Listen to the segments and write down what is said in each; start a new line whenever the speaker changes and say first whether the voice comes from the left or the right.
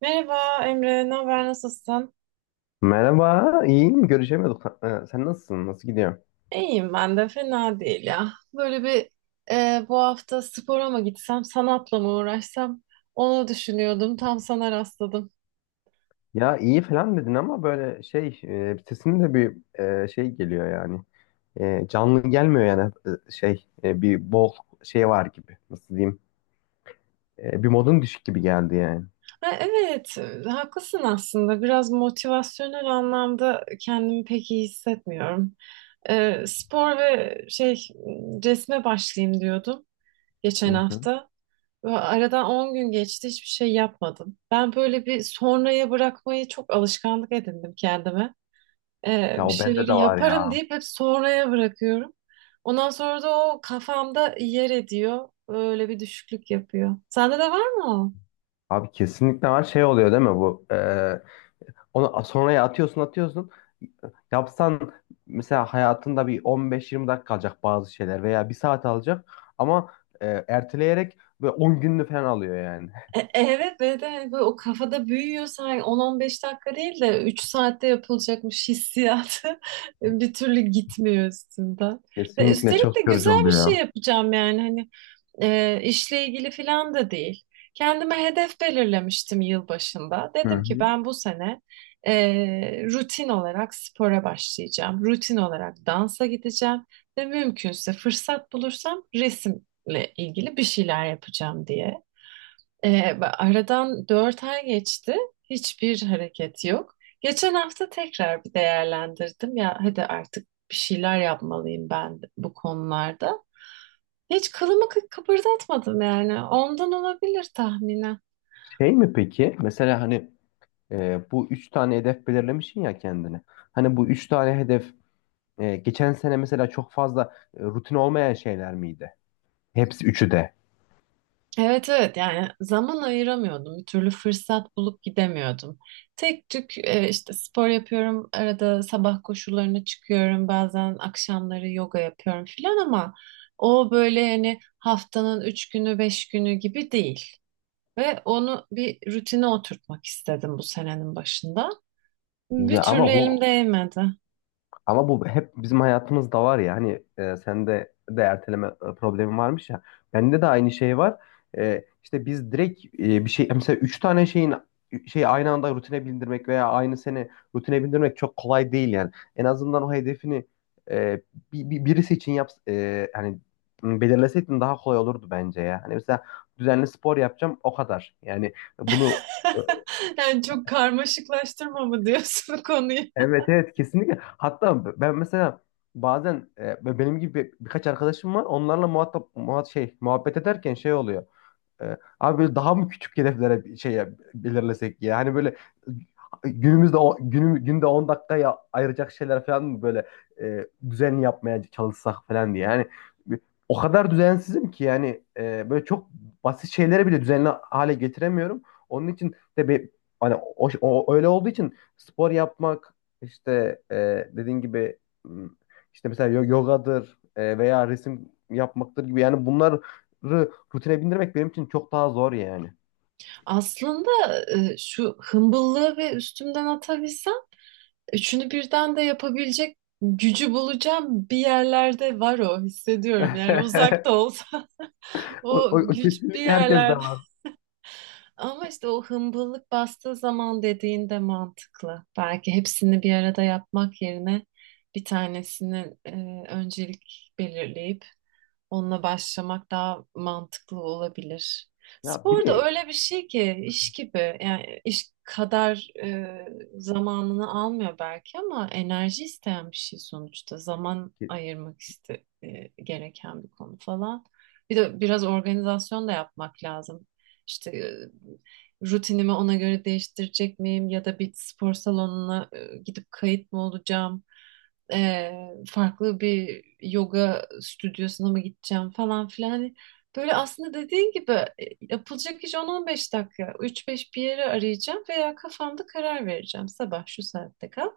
right: Merhaba Emre, ne haber, nasılsın?
left: Merhaba, iyiyim. Görüşemiyorduk. Ha, sen nasılsın? Nasıl gidiyor?
right: İyiyim ben de, fena değil ya. Böyle bir bu hafta spora mı gitsem, sanatla mı uğraşsam onu düşünüyordum, tam sana rastladım.
left: Ya iyi falan dedin ama böyle şey, sesin de bir şey geliyor yani. Canlı gelmiyor yani. Şey, bir bol şey var gibi. Nasıl diyeyim? Bir modun düşük gibi geldi yani.
right: Ha, evet, haklısın aslında. Biraz motivasyonel anlamda kendimi pek iyi hissetmiyorum. Spor ve şey resme başlayayım diyordum geçen
left: Hı hı.
right: hafta. Ve aradan 10 gün geçti, hiçbir şey yapmadım. Ben böyle bir sonraya bırakmayı çok alışkanlık edindim kendime.
left: Ya
right: Bir
left: o bende de
right: şeyleri
left: var
right: yaparım
left: ya.
right: deyip hep sonraya bırakıyorum. Ondan sonra da o kafamda yer ediyor. Öyle bir düşüklük yapıyor. Sende de var mı o?
left: Abi kesinlikle var. Şey oluyor değil mi bu? Onu sonraya atıyorsun atıyorsun. Yapsan mesela hayatında bir 15-20 dakika kalacak bazı şeyler veya bir saat alacak ama erteleyerek ve 10 gününü falan alıyor yani.
right: Evet ve de hani böyle o kafada büyüyor sanki 10-15 dakika değil de 3 saatte yapılacakmış hissiyatı bir türlü gitmiyor üstünden. Ve
left: Kesinlikle
right: üstelik de
left: çok yorucu
right: güzel bir şey
left: oluyor.
right: yapacağım yani hani işle ilgili filan da değil. Kendime hedef belirlemiştim yılbaşında.
left: Hı
right: Dedim ki
left: hı.
right: ben bu sene e, rutin olarak spora başlayacağım. Rutin olarak dansa gideceğim ve mümkünse fırsat bulursam resimle ilgili bir şeyler yapacağım diye. E, aradan 4 ay geçti. Hiçbir hareket yok. Geçen hafta tekrar bir değerlendirdim ya hadi artık bir şeyler yapmalıyım ben bu konularda. Hiç kılımı kıpırdatmadım yani. Ondan olabilir tahminen.
left: Şey mi peki? Mesela hani bu üç tane hedef belirlemişsin ya kendine. Hani bu üç tane hedef geçen sene mesela çok fazla rutin olmayan şeyler miydi? Hepsi üçü de.
right: Evet evet yani zaman ayıramıyordum. Bir türlü fırsat bulup gidemiyordum. Tek tük işte spor yapıyorum. Arada sabah koşularına çıkıyorum. Bazen akşamları yoga yapıyorum filan ama o böyle yani haftanın üç günü beş günü gibi değil. Ve onu bir rutine oturtmak istedim bu senenin başında. Bir
left: Ya
right: türlü
left: ama
right: elim
left: bu
right: değmedi.
left: Ama bu hep bizim hayatımızda var ya hani, sende de erteleme problemi varmış ya. Bende de aynı şey var. İşte biz direkt bir şey, mesela üç tane şeyin şey aynı anda rutine bindirmek veya aynı sene rutine bindirmek çok kolay değil yani. En azından o hedefini e, birisi için yap, hani belirleseydin daha kolay olurdu bence ya. Hani mesela düzenli spor yapacağım, o kadar. Yani bunu e,
right: Yani çok karmaşıklaştırma mı diyorsun konuyu?
left: Evet, evet, kesinlikle. Hatta ben mesela bazen benim gibi birkaç arkadaşım var. Onlarla muhatap muhat şey muhabbet ederken şey oluyor. Abi, böyle daha mı küçük hedeflere bir şey belirlesek ya? Hani böyle günümüzde günde 10 dakikaya ayıracak şeyler falan mı böyle düzenli yapmaya çalışsak falan diye. Yani o kadar düzensizim ki, yani böyle çok basit şeyleri bile düzenli hale getiremiyorum. Onun için de bir hani öyle olduğu için spor yapmak, işte dediğin gibi m, işte mesela yogadır veya resim yapmaktır gibi, yani bunlar rutine bindirmek benim için çok daha zor yani.
right: Aslında şu hımbıllığı ve üstümden atabilsem üçünü birden de yapabilecek gücü bulacağım bir yerlerde var o hissediyorum yani uzak da olsa
left: O,
right: o
left: o- o
right: güç bir
left: kesinlikle herkes de
right: yerlerde
left: var.
right: ama işte o hımbıllık bastığı zaman dediğin de mantıklı belki hepsini bir arada yapmak yerine bir tanesini öncelik belirleyip onunla başlamak daha mantıklı olabilir.
left: Ya bir
right: Spor da
left: de
right: öyle bir şey ki iş gibi yani iş kadar zamanını almıyor belki ama enerji isteyen bir şey sonuçta zaman
left: ki-
right: ayırmak gereken bir konu falan. Bir de biraz organizasyon da yapmak lazım. İşte rutinimi ona göre değiştirecek miyim ya da bir spor salonuna gidip kayıt mı olacağım? e, farklı bir yoga stüdyosuna mı gideceğim falan filan. Hani böyle aslında dediğin gibi yapılacak iş 10-15 dakika. Üç beş bir yere arayacağım veya kafamda karar vereceğim. Sabah şu saatte kal,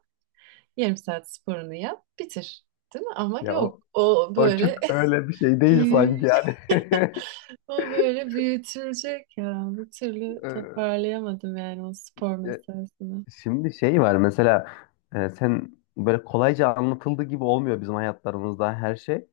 right: yarım saat sporunu yap, bitir. Değil mi? Ama
left: Ya
right: yok.
left: o,
right: O
left: o çok
right: böyle
left: öyle bir şey değil
right: büyü-
left: sanki yani.
right: o böyle büyütülecek ya. Bir türlü
left: Ee,
right: toparlayamadım yani o spor
left: Ya
right: meselesini.
left: şimdi şey var mesela, sen böyle kolayca anlatıldığı gibi olmuyor bizim hayatlarımızda her şey.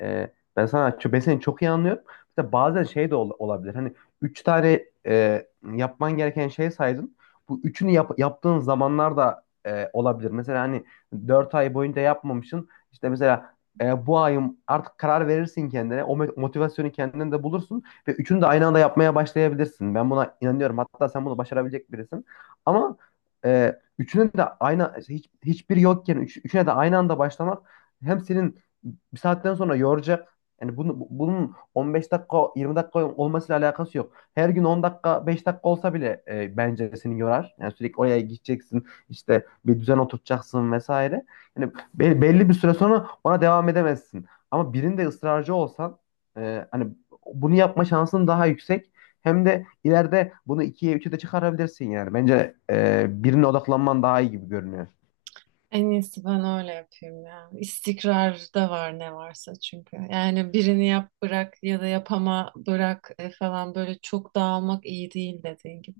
left: E, Ben seni çok iyi anlıyorum. Mesela bazen şey de olabilir. Hani, üç tane yapman gereken şey saydın. Bu üçünü yaptığın zamanlar da olabilir. Mesela hani, 4 ay boyunca yapmamışsın. İşte mesela, bu ayım, artık karar verirsin kendine. O motivasyonu kendinde de bulursun. Ve üçünü de aynı anda yapmaya başlayabilirsin. Ben buna inanıyorum. Hatta sen bunu başarabilecek birisin. Ama üçünün de aynı hiçbiri yokken, üçüne de aynı anda başlamak hem senin bir saatten sonra yoracak. Yani bunun 15 dakika 20 dakika olmasıyla alakası yok. Her gün 10 dakika 5 dakika olsa bile bence seni yorar. Yani sürekli oraya gideceksin, işte bir düzen oturtacaksın vesaire. Yani belli bir süre sonra ona devam edemezsin. Ama birinde ısrarcı olsan, hani, bunu yapma şansın daha yüksek. Hem de ileride bunu ikiye üçe de çıkarabilirsin yani. Bence birine odaklanman daha iyi gibi görünüyor.
right: En iyisi ben öyle yapayım ya. İstikrarda var ne varsa çünkü. Yani birini yap bırak ya da yapama bırak falan böyle çok dağılmak iyi değil dediğin gibi.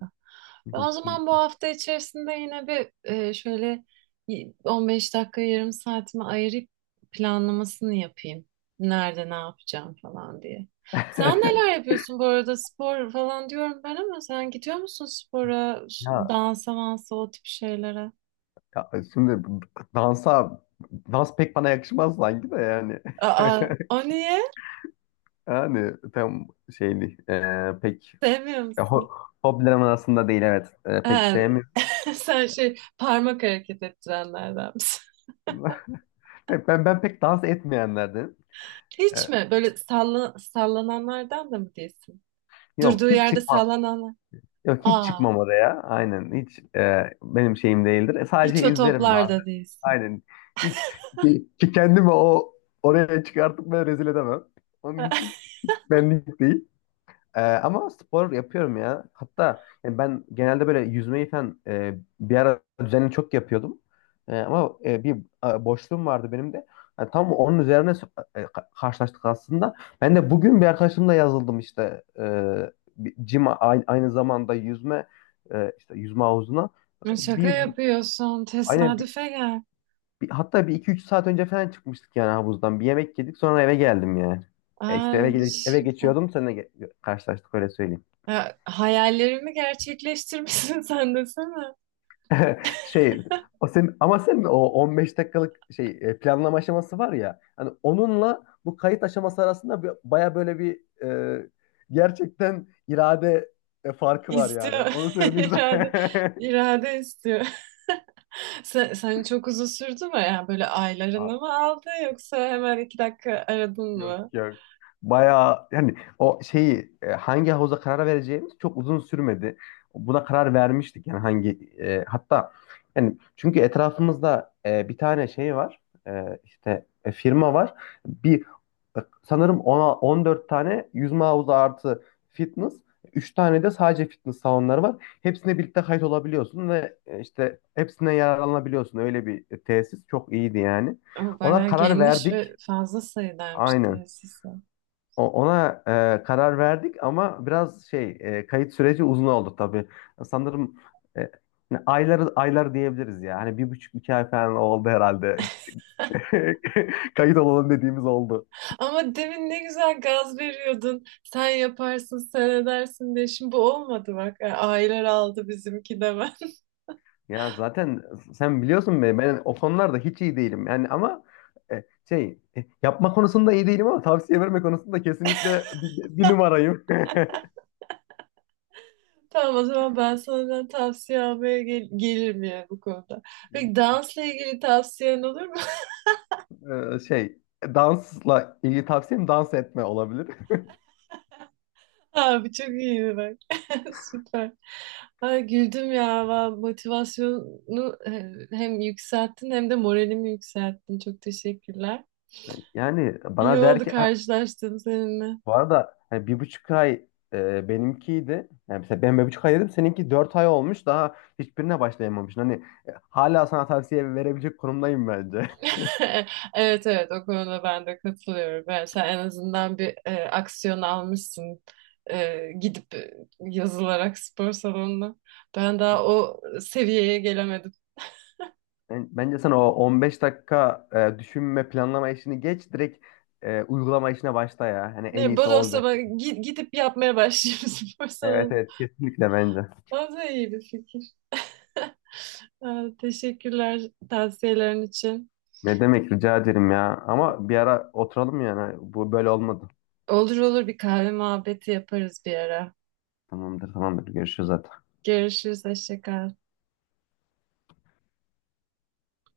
right: Ben o zaman bu
left: Kesinlikle.
right: hafta içerisinde yine bir şöyle 15 dakika yarım saatimi ayırıp planlamasını yapayım. Nerede ne yapacağım falan diye. Sen neler yapıyorsun bu arada spor falan diyorum ben ama sen gidiyor musun spora,
left: Ya
right: dansa mansa o tip şeylere?
left: Ya şimdi dansa dans pek bana yakışmaz sanki de yani.
right: Aa, o niye?
left: Yani tam şey değil. Pek
right: Sevmiyor
left: e, ho
right: musun?
left: hobilerim arasında değil, evet. Pek
right: Ha,
left: sevmiyorum.
right: sen şey parmak hareket ettirenlerden misin?
left: Ben pek dans etmeyenlerdenim.
right: Hiç
left: Ee,
right: mi? Böyle salla, sallananlardan da mı değilsin?
left: Yok,
right: Durduğu
left: hiç
right: yerde
left: çıkmam.
right: sallananlar.
left: Yok, hiç
right: Aa,
left: çıkmam oraya. Aynen, hiç benim şeyim değildir.
right: hiç
left: Sadece
right: o
left: izlerim bazen.
right: toplarda değilsin.
left: Aynen. Hiç ki kendimi oraya çıkartıp ben rezil edemem. Onun için benlik değil. Ama spor yapıyorum ya. Hatta yani ben genelde böyle yüzmeyi falan, bir ara düzenli çok yapıyordum. Ama bir boşluğum vardı benim de. Yani tam onun üzerine karşılaştık aslında. Ben de bugün bir arkadaşımla yazıldım işte. Bir gym, aynı zamanda yüzme, işte yüzme havuzuna.
right: Şaka
left: Bir
right: yapıyorsun.
left: aynen,
right: Tesadüfe gel.
left: hatta bir iki üç saat önce falan çıkmıştık yani havuzdan. Bir yemek yedik, sonra eve geldim yani. İşte
right: Aa,
left: eve geçiyordum, seninle karşılaştık, öyle söyleyeyim.
right: ha, hayallerimi gerçekleştirmişsin sen desene.
left: Şey Ama sen o 15 dakikalık şey, planlama aşaması var ya hani, onunla bu kayıt aşaması arasında baya böyle bir, e, gerçekten irade farkı var yani.
right: İstiyor.
left: Onu söyleyeyim
right: İrade,
left: sana.
right: irade istiyor. Sen çok uzun sürdü mü? Yani böyle aylarını mı aldı yoksa hemen 2 dakika aradın
left: Yok,
right: mı?
left: yok. Bayağı yani o şeyi, hangi havuza karar vereceğimiz çok uzun sürmedi. Buna karar vermiştik yani, hatta yani, çünkü etrafımızda bir tane şey var. İşte firma var. Bir Sanırım ona 14 tane yüzme havuzu artı fitness, 3 tane de sadece fitness salonları var. Hepsine birlikte kayıt olabiliyorsun ve işte hepsine yararlanabiliyorsun. Öyle bir tesis, çok iyiydi yani.
right: O
left: Ona
right: bayağı
left: karar
right: geniş ve
left: verdik.
right: fazla sayılarmış
left: Aynen.
right: tesisi.
left: Ona karar verdik ama biraz kayıt süreci uzun oldu tabii. Sanırım e, aylar aylar diyebiliriz ya. Hani bir buçuk iki ay falan oldu herhalde. Kayıt olalım dediğimiz. Oldu.
right: Ama demin ne güzel gaz veriyordun. Sen yaparsın, sen edersin diye. Şimdi bu olmadı bak. Yani aylar aldı bizimki de ben.
left: Ya zaten sen biliyorsun beni, ben o konularda hiç iyi değilim. Yani ama yapma konusunda iyi değilim ama tavsiye verme konusunda kesinlikle bir numarayım.
right: Tamam o zaman ben senden tavsiye almaya gelirim yani bu konuda. Peki dansla ilgili tavsiyen olur mu?
left: E, şey Dansla ilgili tavsiyem, dans etme olabilir.
right: Abi çok iyiydi bak. Süper. Ay, güldüm ya. Motivasyonu hem yükselttin hem de moralimi yükselttin. Çok teşekkürler.
left: Yani
right: İyi
left: bana der
right: oldu
left: ki
right: karşılaştığım seninle.
left: Bu arada hani bir buçuk ay benimkiydi. Yani mesela ben bir buçuk ay dedim. Seninki 4 ay olmuş. Daha hiçbirine başlayamamışsın. Hani hala sana tavsiye verebilecek konumdayım bence.
right: Evet evet o konuda ben de katılıyorum. Yani sen en azından bir aksiyon almışsın. Gidip yazılarak spor salonuna. Ben daha o seviyeye gelemedim.
left: Bence sen o 15 dakika düşünme, planlama işini geç. Direkt uygulama işine başla ya. Hani
right: Ne,
left: en iyisi o
right: bodoslama
left: olacak gibi.
right: gidip yapmaya başlayayım spor
left: Evet,
right: salonuna.
left: evet, kesinlikle bence.
right: O da iyi bir fikir. Teşekkürler tavsiyelerin için.
left: Ne demek, rica ederim ya. Ama bir ara oturalım yani. Bu böyle olmadı.
right: Olur olur bir kahve muhabbeti yaparız bir ara.
left: Tamamdır, tamamdır. Görüşürüz zaten.
right: Görüşürüz, hoşça kal.